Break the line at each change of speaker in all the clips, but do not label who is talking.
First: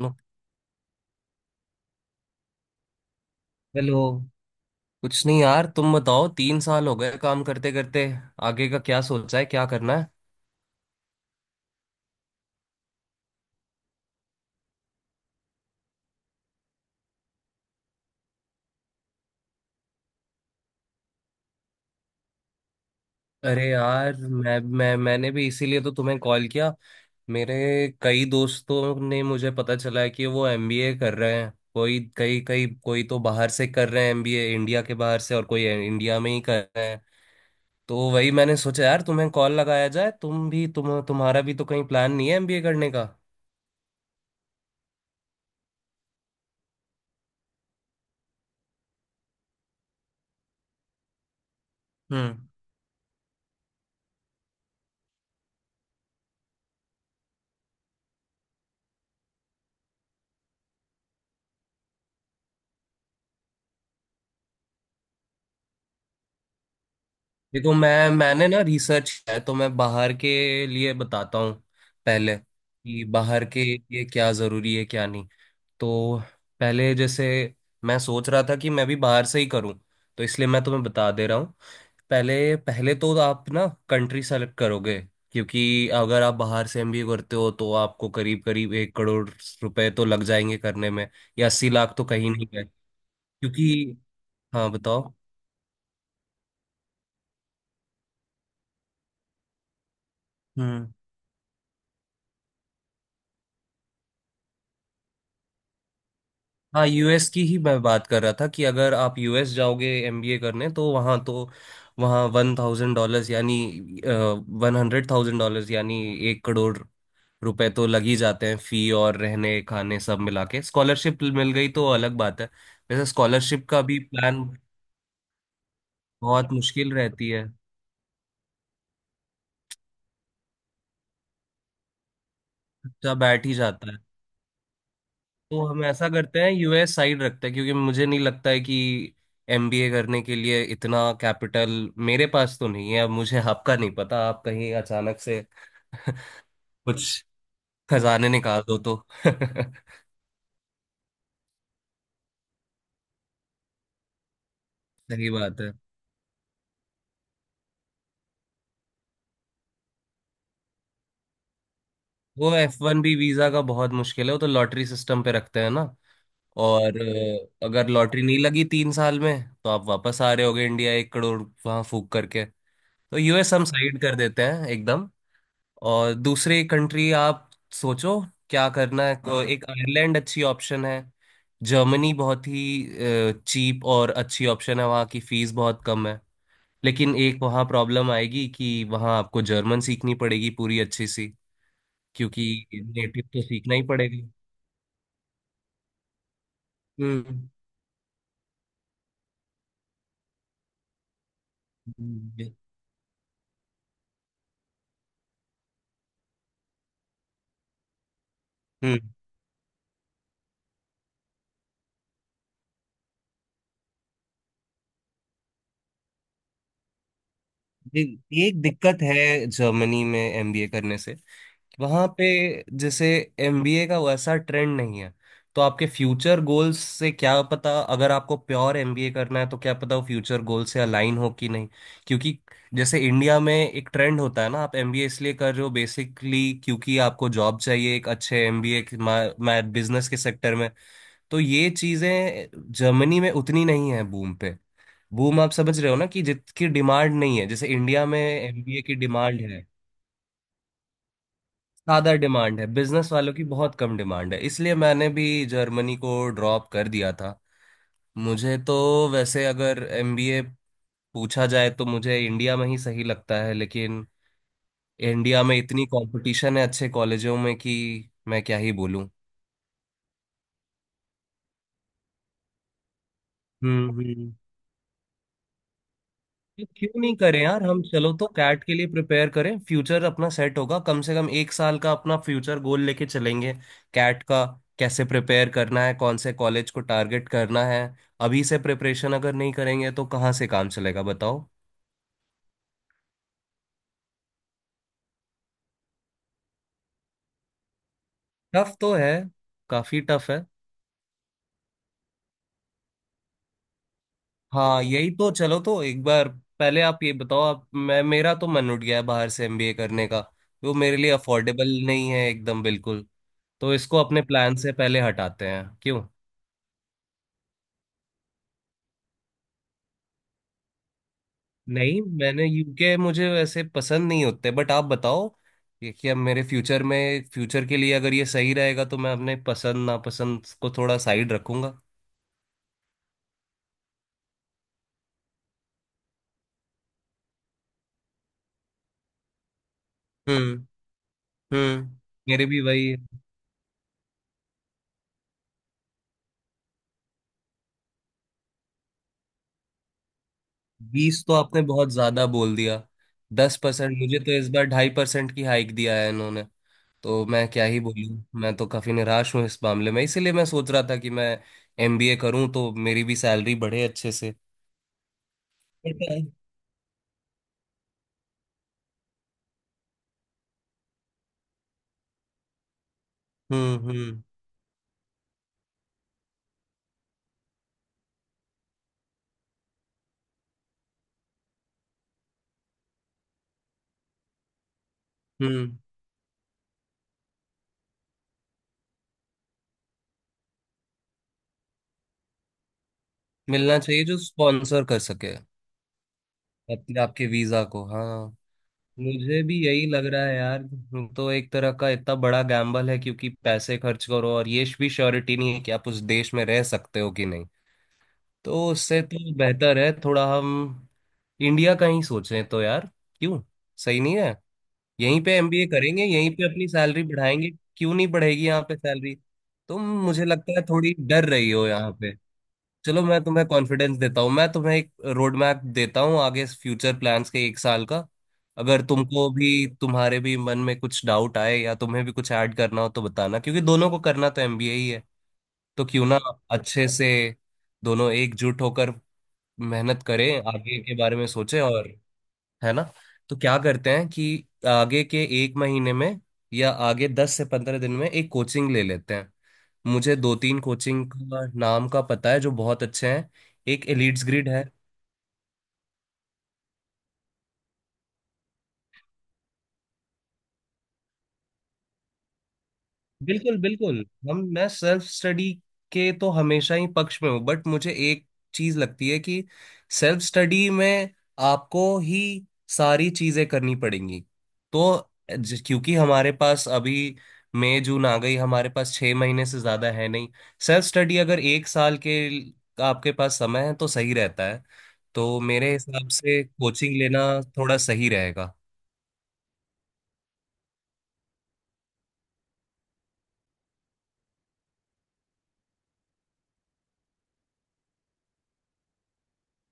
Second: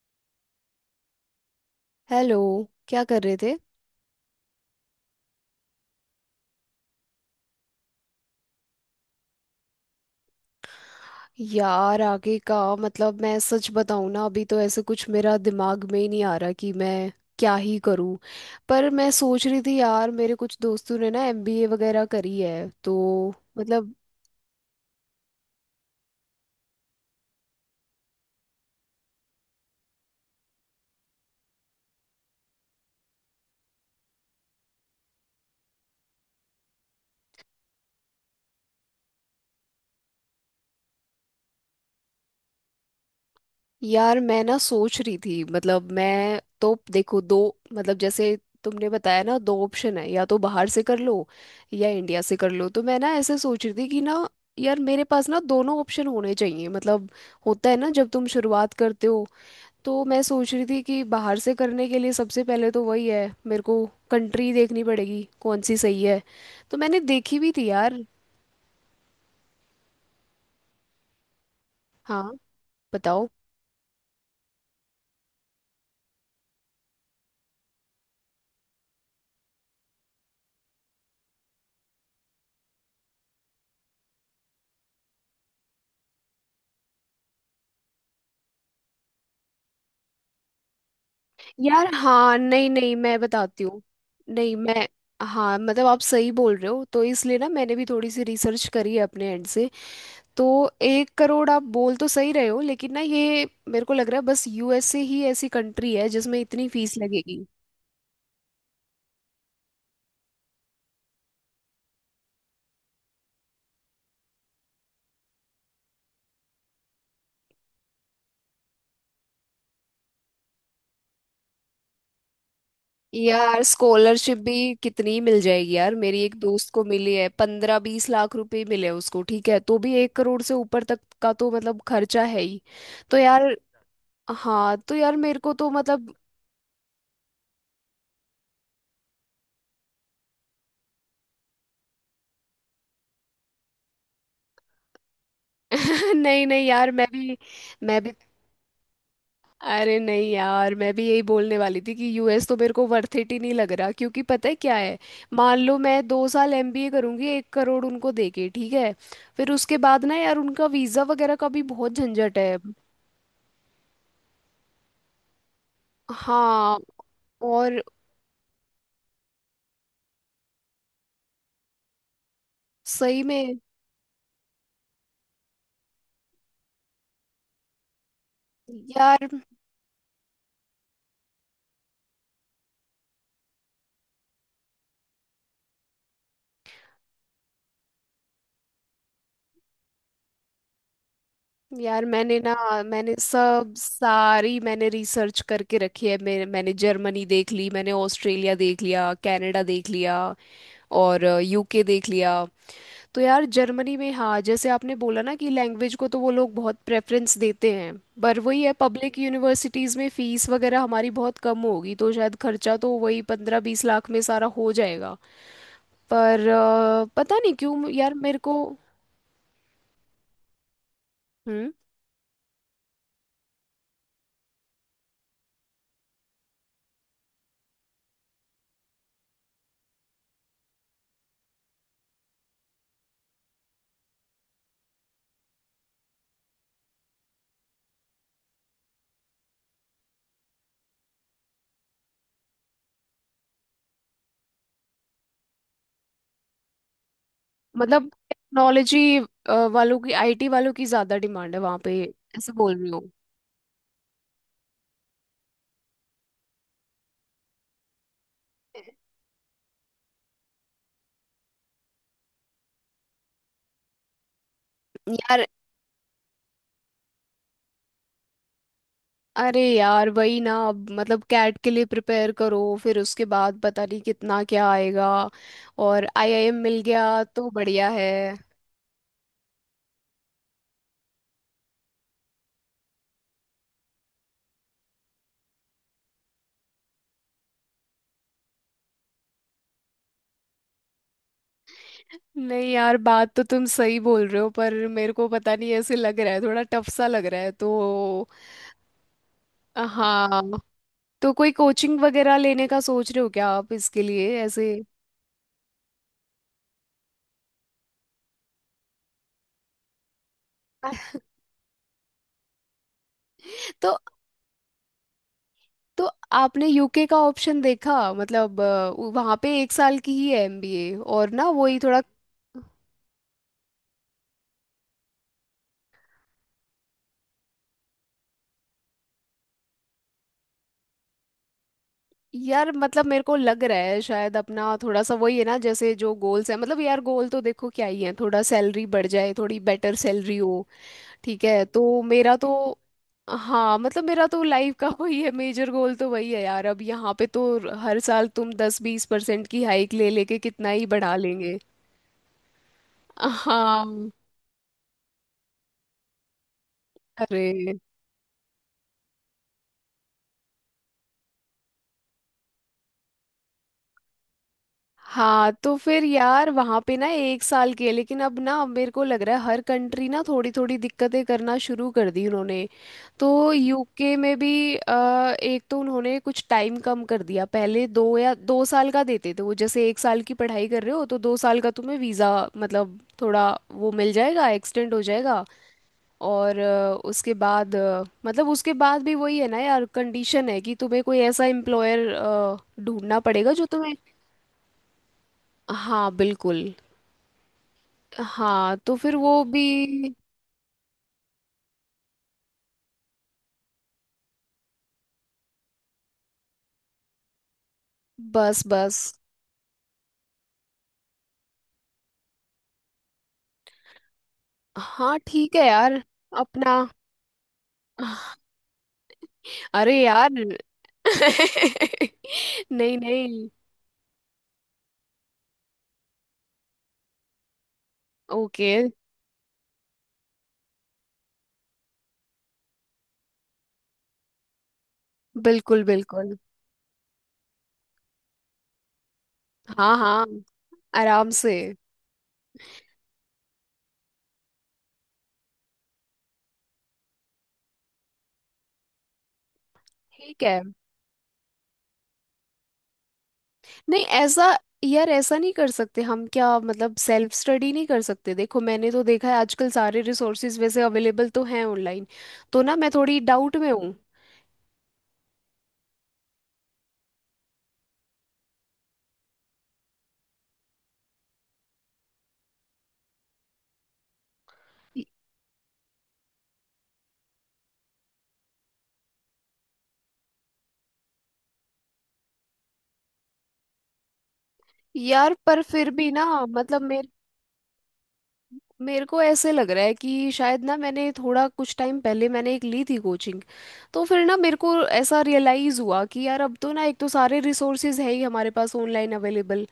No,
hello. क्या कर रहे थे?
हेलो। कुछ नहीं यार, तुम बताओ। 3 साल हो गए काम करते करते, आगे का क्या सोचा है, क्या करना है?
यार, आगे का मतलब, मैं सच बताऊं ना, अभी तो ऐसे कुछ मेरा दिमाग में ही नहीं आ रहा कि मैं क्या ही करूं। पर मैं सोच रही थी यार, मेरे कुछ दोस्तों ने ना एमबीए वगैरह करी है, तो
अरे
मतलब,
यार, मैंने भी इसीलिए तो तुम्हें कॉल किया। मेरे कई दोस्तों ने मुझे पता चला है कि वो एमबीए कर रहे हैं। कोई, कई कई, कोई तो बाहर से कर रहे हैं एमबीए, इंडिया के बाहर से, और कोई इंडिया में ही कर रहे हैं। तो वही मैंने सोचा यार, तुम्हें कॉल लगाया जाए। तुम भी, तुम्हारा भी तो कहीं प्लान नहीं है एमबीए करने का?
यार मैं ना सोच रही थी, मतलब मैं तो देखो, दो, मतलब जैसे तुमने बताया ना, दो ऑप्शन है: या तो बाहर से कर लो या इंडिया से
हम्म।
कर लो। तो मैं ना ऐसे सोच रही थी कि ना, यार मेरे पास ना दोनों ऑप्शन होने चाहिए। मतलब, होता है ना, जब तुम शुरुआत करते हो, तो मैं सोच रही थी कि बाहर से करने के लिए सबसे पहले तो वही है, मेरे को कंट्री देखनी पड़ेगी कौन सी सही है। तो मैंने देखी भी थी
देखो,
यार।
मैंने ना रिसर्च किया है, तो मैं बाहर के लिए बताता हूँ
हाँ,
पहले, कि
बताओ।
बाहर के लिए क्या ज़रूरी है क्या नहीं। तो पहले, जैसे मैं सोच रहा था कि मैं भी बाहर से ही करूँ, तो इसलिए मैं तुम्हें बता दे रहा हूँ। पहले पहले तो आप ना कंट्री सेलेक्ट करोगे, क्योंकि अगर आप बाहर से एमबीए करते हो तो आपको करीब करीब 1 करोड़ रुपए तो लग जाएंगे करने में, या अस्सी
यार
लाख तो कहीं
हाँ,
नहीं है।
नहीं नहीं, मैं बताती हूँ।
क्योंकि
नहीं
हाँ
मैं
बताओ।
हाँ, मतलब आप सही बोल रहे हो, तो इसलिए ना मैंने भी थोड़ी सी रिसर्च करी है अपने एंड से। तो
हम्म।
एक करोड़ आप बोल तो सही रहे हो, लेकिन ना ये मेरे को लग रहा है बस यूएसए ही ऐसी कंट्री है जिसमें इतनी
हाँ,
फीस
यूएस की
लगेगी।
ही मैं बात कर रहा था कि अगर आप यूएस जाओगे एमबीए करने तो वहाँ $1,000 यानी $100,000 यानी 1 करोड़ रुपए तो लग ही जाते हैं, फी और रहने खाने सब मिला के। स्कॉलरशिप मिल गई तो अलग बात है। वैसे
यार,
स्कॉलरशिप का भी
स्कॉलरशिप
प्लान
भी कितनी मिल जाएगी यार, मेरी एक
बहुत
दोस्त को
मुश्किल
मिली है,
रहती है,
15-20 लाख रुपए मिले उसको, ठीक है, तो भी 1 करोड़ से ऊपर तक का तो मतलब खर्चा है ही।
बच्चा
तो
बैठ ही
यार,
जाता है।
हाँ तो यार मेरे को
तो
तो
हम ऐसा
मतलब,
करते हैं, यूएस साइड रखते हैं, क्योंकि मुझे नहीं लगता है कि एमबीए करने के लिए इतना कैपिटल मेरे पास तो नहीं है। अब मुझे आपका नहीं पता, आप कहीं अचानक से
नहीं नहीं यार,
कुछ
मैं भी
खजाने निकाल दो तो
अरे
सही
नहीं यार, मैं भी यही बोलने वाली थी कि यूएस तो मेरे को वर्थ इट ही नहीं लग रहा, क्योंकि पता है क्या है, मान
बात है।
लो मैं 2 साल एमबीए करूंगी, 1 करोड़ उनको देके, ठीक है, फिर उसके बाद ना यार, उनका वीजा वगैरह का भी बहुत झंझट
वो
है।
F1B वीजा का बहुत मुश्किल है, वो तो लॉटरी सिस्टम पे रखते हैं ना।
हाँ।
और
और
अगर लॉटरी नहीं लगी 3 साल में, तो आप वापस आ रहे होगे इंडिया, 1 करोड़ वहां फूक करके। तो
सही
यूएस
में
हम साइड कर देते हैं एकदम। और दूसरी कंट्री आप सोचो क्या करना है।
यार।
हाँ, एक आयरलैंड अच्छी ऑप्शन है। जर्मनी बहुत ही चीप और अच्छी ऑप्शन है, वहाँ की फीस बहुत कम है। लेकिन एक वहाँ प्रॉब्लम आएगी, कि वहाँ आपको जर्मन सीखनी पड़ेगी पूरी अच्छी सी,
मैंने
क्योंकि
ना, मैंने
नेटिव तो
सब
सीखना ही पड़ेगा।
सारी मैंने रिसर्च करके रखी है, मैंने जर्मनी
हम्म,
देख ली, मैंने ऑस्ट्रेलिया देख लिया, कनाडा देख लिया और यूके देख लिया। तो यार, जर्मनी में हाँ जैसे आपने बोला ना कि लैंग्वेज को तो वो लोग बहुत प्रेफरेंस देते हैं, पर वही है,
हम्म।
पब्लिक यूनिवर्सिटीज़ में फीस वगैरह हमारी बहुत कम होगी, तो शायद खर्चा तो वही 15-20 लाख में सारा हो जाएगा। पर पता नहीं क्यों
ये-
यार मेरे
ये
को
एक दिक्कत है जर्मनी में एमबीए करने से,
हम्म
वहां पे जैसे एमबीए का वैसा ट्रेंड नहीं है। तो आपके फ्यूचर गोल्स से क्या पता, अगर आपको प्योर एमबीए करना है तो क्या पता वो फ्यूचर गोल से अलाइन हो कि नहीं। क्योंकि जैसे इंडिया में एक ट्रेंड होता है ना, आप एमबीए इसलिए कर रहे हो बेसिकली, क्योंकि आपको जॉब चाहिए एक अच्छे एमबीए मैथ बिजनेस के सेक्टर में। तो ये चीजें जर्मनी में उतनी नहीं है बूम पे। बूम आप समझ रहे हो ना, कि जितकी डिमांड नहीं है जैसे इंडिया
मतलब
में एमबीए की
टेक्नोलॉजी
डिमांड है।
वालों की, आईटी वालों की ज़्यादा डिमांड है वहाँ पे,
ज्यादा
ऐसे
डिमांड है
बोल रही हूँ।
बिजनेस वालों की, बहुत कम डिमांड है, इसलिए मैंने भी जर्मनी को ड्रॉप कर दिया था। मुझे तो वैसे अगर एमबीए पूछा जाए तो मुझे इंडिया में ही सही लगता है, लेकिन इंडिया
यार,
में इतनी कंपटीशन है अच्छे कॉलेजों में कि मैं क्या ही बोलूं।
अरे यार, वही ना, अब मतलब कैट के लिए प्रिपेयर करो, फिर उसके बाद पता
हम्म,
नहीं
हम्म।
कितना क्या आएगा, और आईआईएम
तो
मिल
क्यों नहीं
गया
करें
तो
यार हम,
बढ़िया है।
चलो तो कैट के लिए प्रिपेयर करें। फ्यूचर अपना सेट होगा, कम से कम एक साल का अपना फ्यूचर गोल लेके चलेंगे। कैट का कैसे प्रिपेयर करना है, कौन से कॉलेज को टारगेट करना है। अभी से प्रिपरेशन अगर नहीं करेंगे तो कहाँ से काम चलेगा बताओ।
नहीं यार, बात तो तुम सही बोल रहे हो, पर मेरे को पता नहीं, ऐसे लग रहा है थोड़ा टफ सा लग रहा है तो।
टफ तो है, काफी टफ
हाँ,
है।
तो कोई कोचिंग वगैरह लेने का सोच रहे हो क्या आप इसके लिए, ऐसे?
हाँ, यही तो। चलो तो एक बार, पहले आप ये बताओ। आप, मैं, मेरा तो मन उठ गया है बाहर से एमबीए करने का, वो मेरे लिए अफोर्डेबल नहीं है एकदम बिल्कुल। तो
तो
इसको अपने प्लान से पहले हटाते हैं, क्यों
तो आपने यूके का ऑप्शन देखा? मतलब वहां पे एक साल की ही है एमबीए, और ना वही थोड़ा।
नहीं? मैंने यूके मुझे वैसे पसंद नहीं होते बट आप बताओ ये, कि अब मेरे फ्यूचर में, फ्यूचर के लिए अगर ये सही रहेगा तो मैं अपने पसंद नापसंद को थोड़ा साइड रखूंगा।
यार मतलब, मेरे को लग रहा है शायद अपना थोड़ा सा वही है ना, जैसे जो गोल्स है, मतलब यार, गोल तो देखो क्या ही है, थोड़ा सैलरी बढ़ जाए, थोड़ी बेटर सैलरी
हम्म,
हो, ठीक है, तो
हम्म।
मेरा
मेरे
तो
भी वही है।
हाँ, मतलब मेरा तो लाइफ का वही है, मेजर गोल तो वही है यार। अब यहाँ पे तो हर साल तुम 10-20% की हाइक ले लेके कितना ही बढ़ा
20 तो
लेंगे।
आपने बहुत ज्यादा बोल दिया। 10%।
हाँ।
मुझे तो इस बार 2.5% की हाइक दिया है इन्होंने। तो मैं
अरे
क्या ही बोलूँ, मैं तो काफी निराश हूँ इस मामले में, इसीलिए मैं सोच रहा था कि मैं एमबीए करूँ तो मेरी भी सैलरी बढ़े अच्छे से।
हाँ, तो
बट।
फिर यार वहाँ पे ना 1 साल के, लेकिन अब ना मेरे को लग रहा है हर कंट्री ना थोड़ी थोड़ी दिक्कतें करना शुरू कर दी उन्होंने। तो
हम्म,
यूके
हम्म,
में भी एक तो उन्होंने कुछ टाइम कम कर दिया, पहले 2 या 2 साल का देते थे वो, जैसे 1 साल की पढ़ाई कर रहे हो तो 2 साल का तुम्हें वीज़ा मतलब थोड़ा वो मिल जाएगा, एक्सटेंड हो जाएगा।
हम्म।
और उसके बाद मतलब उसके बाद भी वही है ना यार, कंडीशन है कि तुम्हें कोई ऐसा एम्प्लॉयर ढूंढना पड़ेगा जो
मिलना
तुम्हें—
चाहिए जो स्पॉन्सर कर सके,
हाँ, बिल्कुल।
अपने आपके वीजा को। हाँ।
हाँ, तो फिर वो
मुझे भी
भी,
यही लग रहा है यार। तो एक तरह का इतना बड़ा गैम्बल है, क्योंकि पैसे खर्च करो और ये भी श्योरिटी नहीं है कि आप उस देश में रह सकते हो कि नहीं।
बस
तो उससे
बस।
तो बेहतर है थोड़ा हम इंडिया का ही सोचें तो यार, क्यों? सही नहीं है?
हाँ,
यहीं पे
ठीक
एमबीए
है यार।
करेंगे, यहीं पे अपनी
अपना—
सैलरी बढ़ाएंगे। क्यों नहीं बढ़ेगी यहाँ पे सैलरी? तुम,
अरे
मुझे
यार
लगता है, थोड़ी डर रही हो यहाँ।
नहीं
चलो मैं तुम्हें
नहीं।
कॉन्फिडेंस देता हूँ, मैं तुम्हें एक रोड मैप देता हूँ आगे फ्यूचर प्लान्स के एक साल का।
ओके।
अगर तुमको भी, तुम्हारे भी मन में कुछ डाउट आए या तुम्हें भी कुछ ऐड करना हो तो बताना, क्योंकि दोनों को करना तो एमबीए ही है।
बिल्कुल
तो क्यों ना
बिल्कुल।
अच्छे से दोनों एकजुट होकर
हाँ
मेहनत
हाँ,
करें, आगे के बारे में
आराम से।
सोचें। और है ना? तो क्या करते हैं कि आगे के एक महीने में, या आगे 10 से 15 दिन में एक कोचिंग ले लेते हैं। मुझे दो
ठीक है।
तीन कोचिंग का नाम का पता है जो बहुत अच्छे हैं। एक
नहीं,
एलिट्स
ऐसा,
ग्रिड है।
यार ऐसा नहीं कर सकते हम क्या? मतलब सेल्फ स्टडी नहीं कर सकते? देखो मैंने तो देखा है आजकल सारे रिसोर्सेज वैसे अवेलेबल तो हैं ऑनलाइन, तो ना मैं थोड़ी डाउट
बिल्कुल,
में हूँ।
बिल्कुल। हम मैं सेल्फ स्टडी के तो हमेशा ही पक्ष में हूँ, बट मुझे एक चीज लगती है कि सेल्फ स्टडी में आपको ही सारी चीजें करनी पड़ेंगी। तो क्योंकि हमारे पास अभी मई जून आ गई, हमारे पास 6 महीने से ज्यादा है नहीं। सेल्फ स्टडी अगर एक साल के आपके पास समय है तो सही रहता है।
यार,
तो
पर
मेरे
फिर
हिसाब
भी ना
से
मतलब
कोचिंग
मेरे
लेना थोड़ा सही रहेगा।
मेरे को ऐसे लग रहा है कि शायद ना, मैंने थोड़ा कुछ टाइम पहले मैंने एक ली थी कोचिंग, तो फिर ना मेरे को ऐसा रियलाइज़ हुआ कि यार, अब तो ना, एक तो सारे रिसोर्सेज है ही हमारे पास ऑनलाइन अवेलेबल,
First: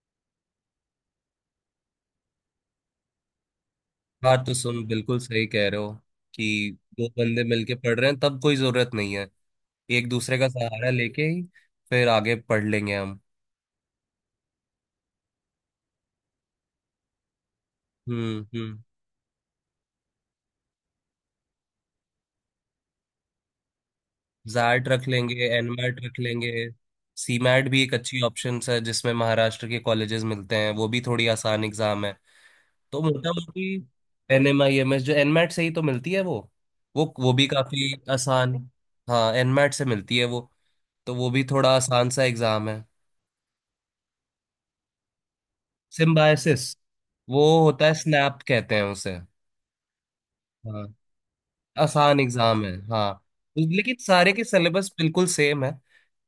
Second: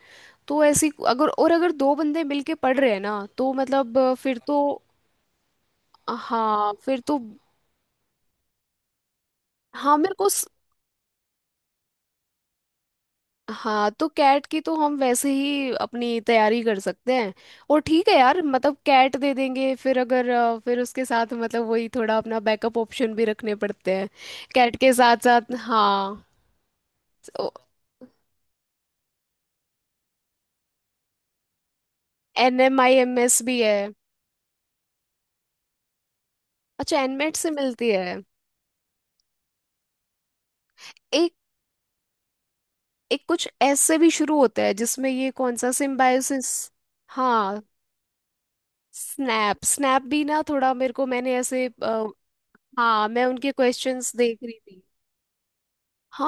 तो ऐसी अगर, और अगर दो बंदे मिलके पढ़ रहे हैं ना, तो मतलब फिर
बात तो
तो।
सुन, बिल्कुल सही कह रहे हो,
हाँ,
कि
फिर
दो
तो।
बंदे मिलके पढ़ रहे हैं तब कोई जरूरत नहीं है।
हाँ,
एक
मेरे को।
दूसरे का सहारा लेके ही फिर आगे पढ़ लेंगे हम।
हाँ, तो कैट की तो हम वैसे ही अपनी तैयारी कर सकते हैं। और ठीक है यार,
हम्म,
मतलब
हम्म।
कैट दे देंगे, फिर अगर फिर उसके साथ मतलब वही थोड़ा अपना बैकअप ऑप्शन भी रखने पड़ते हैं। कैट
जैट
के
रख
साथ
लेंगे,
साथ,
एनमैट रख
हाँ।
लेंगे। सीमैट भी एक अच्छी ऑप्शन है जिसमें महाराष्ट्र के कॉलेजेस मिलते हैं, वो भी थोड़ी आसान एग्जाम है।
एन एम आई
तो
एम
मोटा
एस भी
मोटी
है।
NMIMS जो एनमैट से ही तो मिलती है, वो
अच्छा,
वो वो
एनमेट
भी
से मिलती
काफी
है।
आसान। हाँ, एनमैट से मिलती है वो। तो वो
एक
भी थोड़ा आसान सा एग्जाम है।
एक कुछ एस से भी शुरू होता है, जिसमें ये कौन सा, सिम्बायोसिस।
सिम्बायसिस, वो
हाँ।
होता है, स्नैप कहते हैं उसे।
स्नैप, स्नैप भी ना थोड़ा
हाँ,
मेरे को, मैंने ऐसे
आसान एग्जाम है
हाँ,
हाँ।
मैं उनके
लेकिन
क्वेश्चंस
सारे
देख
के
रही थी।
सिलेबस बिल्कुल सेम है।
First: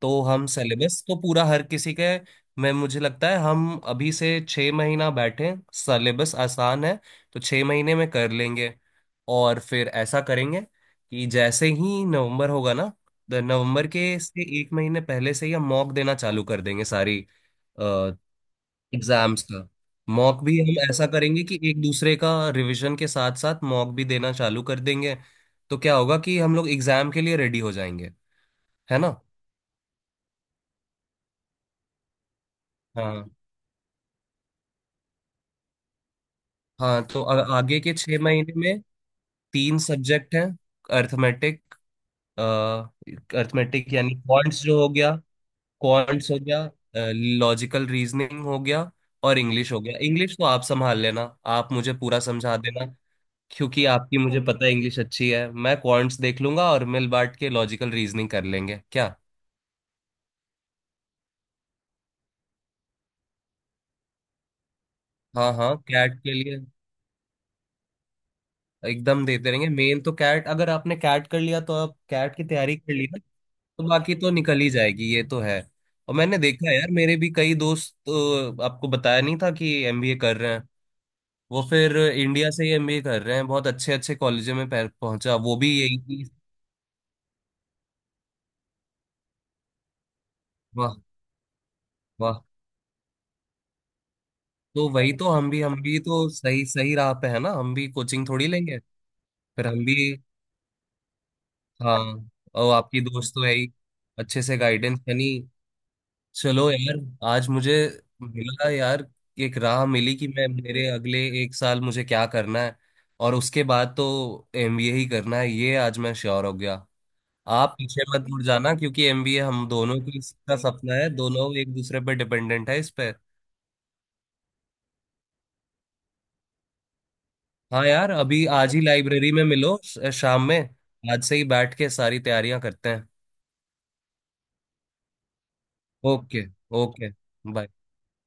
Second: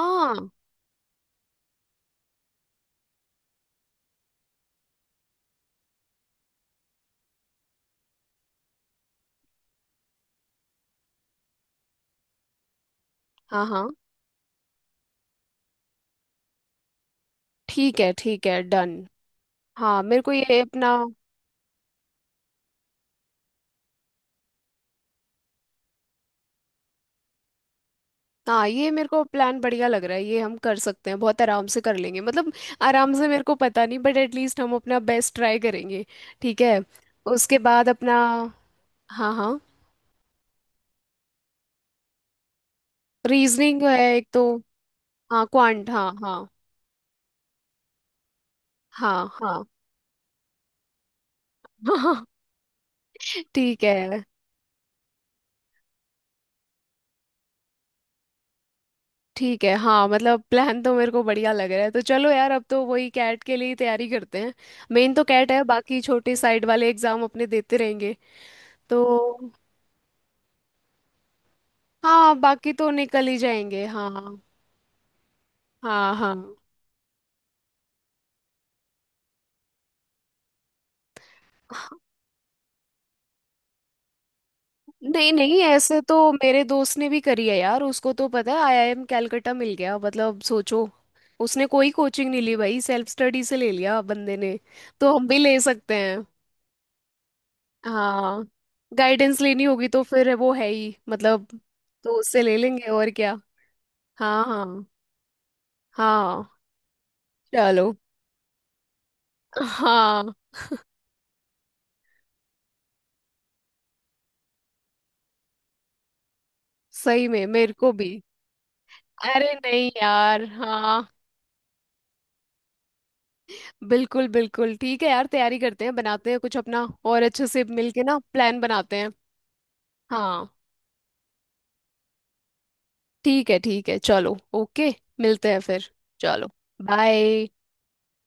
तो हम सिलेबस तो पूरा हर किसी के, मैं मुझे लगता है हम अभी से 6 महीना बैठे, सिलेबस आसान है तो 6 महीने में कर लेंगे। और फिर ऐसा करेंगे कि जैसे ही नवंबर होगा ना, तो
हाँ।
नवंबर
हाँ,
के से एक महीने पहले से ही हम मॉक देना चालू कर देंगे सारी
ठीक है, ठीक है, डन।
एग्जाम्स का।
हाँ, मेरे को
मॉक भी
ये
हम
अपना।
ऐसा करेंगे कि एक दूसरे का रिवीजन के साथ साथ मॉक भी देना चालू कर देंगे। तो क्या होगा कि हम लोग एग्जाम के लिए रेडी हो जाएंगे,
हाँ, ये
है
मेरे
ना?
को प्लान बढ़िया लग रहा है, ये हम कर सकते हैं बहुत आराम से, कर लेंगे मतलब। आराम
हाँ,
से मेरे को पता नहीं, बट एटलीस्ट हम अपना बेस्ट ट्राई करेंगे। ठीक है।
हाँ। तो
उसके
आगे
बाद
के छह
अपना,
महीने में
हाँ हाँ।
तीन सब्जेक्ट हैं। अर्थमेटिक,
रीजनिंग है
अर्थमेटिक यानी
एक तो।
क्वांट्स जो हो गया,
हाँ, क्वांट, हाँ
क्वांट्स
हाँ।
हो गया, लॉजिकल रीजनिंग हो गया,
हाँ।
और
हाँ।
इंग्लिश हो गया। इंग्लिश तो आप संभाल लेना, आप मुझे पूरा
हाँ।
समझा देना,
ठीक
क्योंकि आपकी
है,
मुझे पता है इंग्लिश अच्छी है। मैं क्वांट्स देख लूंगा और मिल बांट के लॉजिकल रीजनिंग कर लेंगे क्या।
ठीक है। हाँ, मतलब प्लान तो मेरे को बढ़िया लग रहा है, तो चलो यार, अब तो वही कैट के लिए ही तैयारी करते हैं। मेन तो कैट
हाँ,
है,
हाँ,
बाकी
कैट के
छोटे
लिए
साइड वाले एग्जाम अपने देते रहेंगे।
एकदम
तो
देते रहेंगे। मेन तो कैट, अगर आपने कैट कर लिया तो आप
हाँ,
कैट की
बाकी
तैयारी
तो
कर ली ना,
निकल ही जाएंगे,
तो
हाँ।
बाकी तो निकल ही जाएगी, ये तो है।
हाँ
और
हाँ।
मैंने देखा है यार, मेरे भी कई दोस्त तो आपको बताया नहीं था कि एमबीए कर रहे हैं। वो फिर इंडिया से ही एमबीए कर रहे हैं, बहुत अच्छे अच्छे कॉलेजों में पह-
नहीं
पहुंचा वो
नहीं,
भी यही
ऐसे तो
चीज।
मेरे दोस्त ने भी करी है यार, उसको तो पता है आईआईएम कैलकटा मिल गया, मतलब सोचो,
वाह।
उसने कोई कोचिंग नहीं
वाह,
ली भाई, सेल्फ स्टडी से ले लिया बंदे ने।
तो वही
तो हम
तो
भी
हम
ले
भी, हम
सकते
भी तो
हैं।
सही सही राह पे है ना, हम भी कोचिंग
हाँ।
थोड़ी लेंगे।
गाइडेंस लेनी
फिर हम
होगी तो
भी।
फिर वो है ही, मतलब
हाँ।
तो उससे ले
और
लेंगे,
आपकी
और क्या।
दोस्त तो है ही, अच्छे
हाँ
से
हाँ।
गाइडेंस यानी।
हाँ।
चलो यार, आज मुझे
चलो।
मिला यार एक राह, मिली कि
हाँ,
मैं, मेरे अगले एक साल मुझे क्या करना है, और उसके बाद तो एमबीए ही करना है, ये आज मैं श्योर हो गया।
सही में मेरे
आप
को
पीछे
भी।
मत मुड़ जाना, क्योंकि एमबीए
अरे
हम
नहीं
दोनों की
यार,
का सपना है,
हाँ,
दोनों एक दूसरे पर डिपेंडेंट है इस पे।
बिल्कुल बिल्कुल, ठीक है यार, तैयारी करते हैं, बनाते हैं कुछ अपना, और अच्छे से
हाँ
मिलके
यार,
ना
अभी
प्लान
आज ही
बनाते हैं।
लाइब्रेरी में मिलो शाम
हाँ।
में। आज से ही बैठ के सारी तैयारियां करते हैं।
ठीक है, ठीक है, चलो, ओके। मिलते हैं फिर।
ओके।
चलो।
Okay,
bye.
बाय।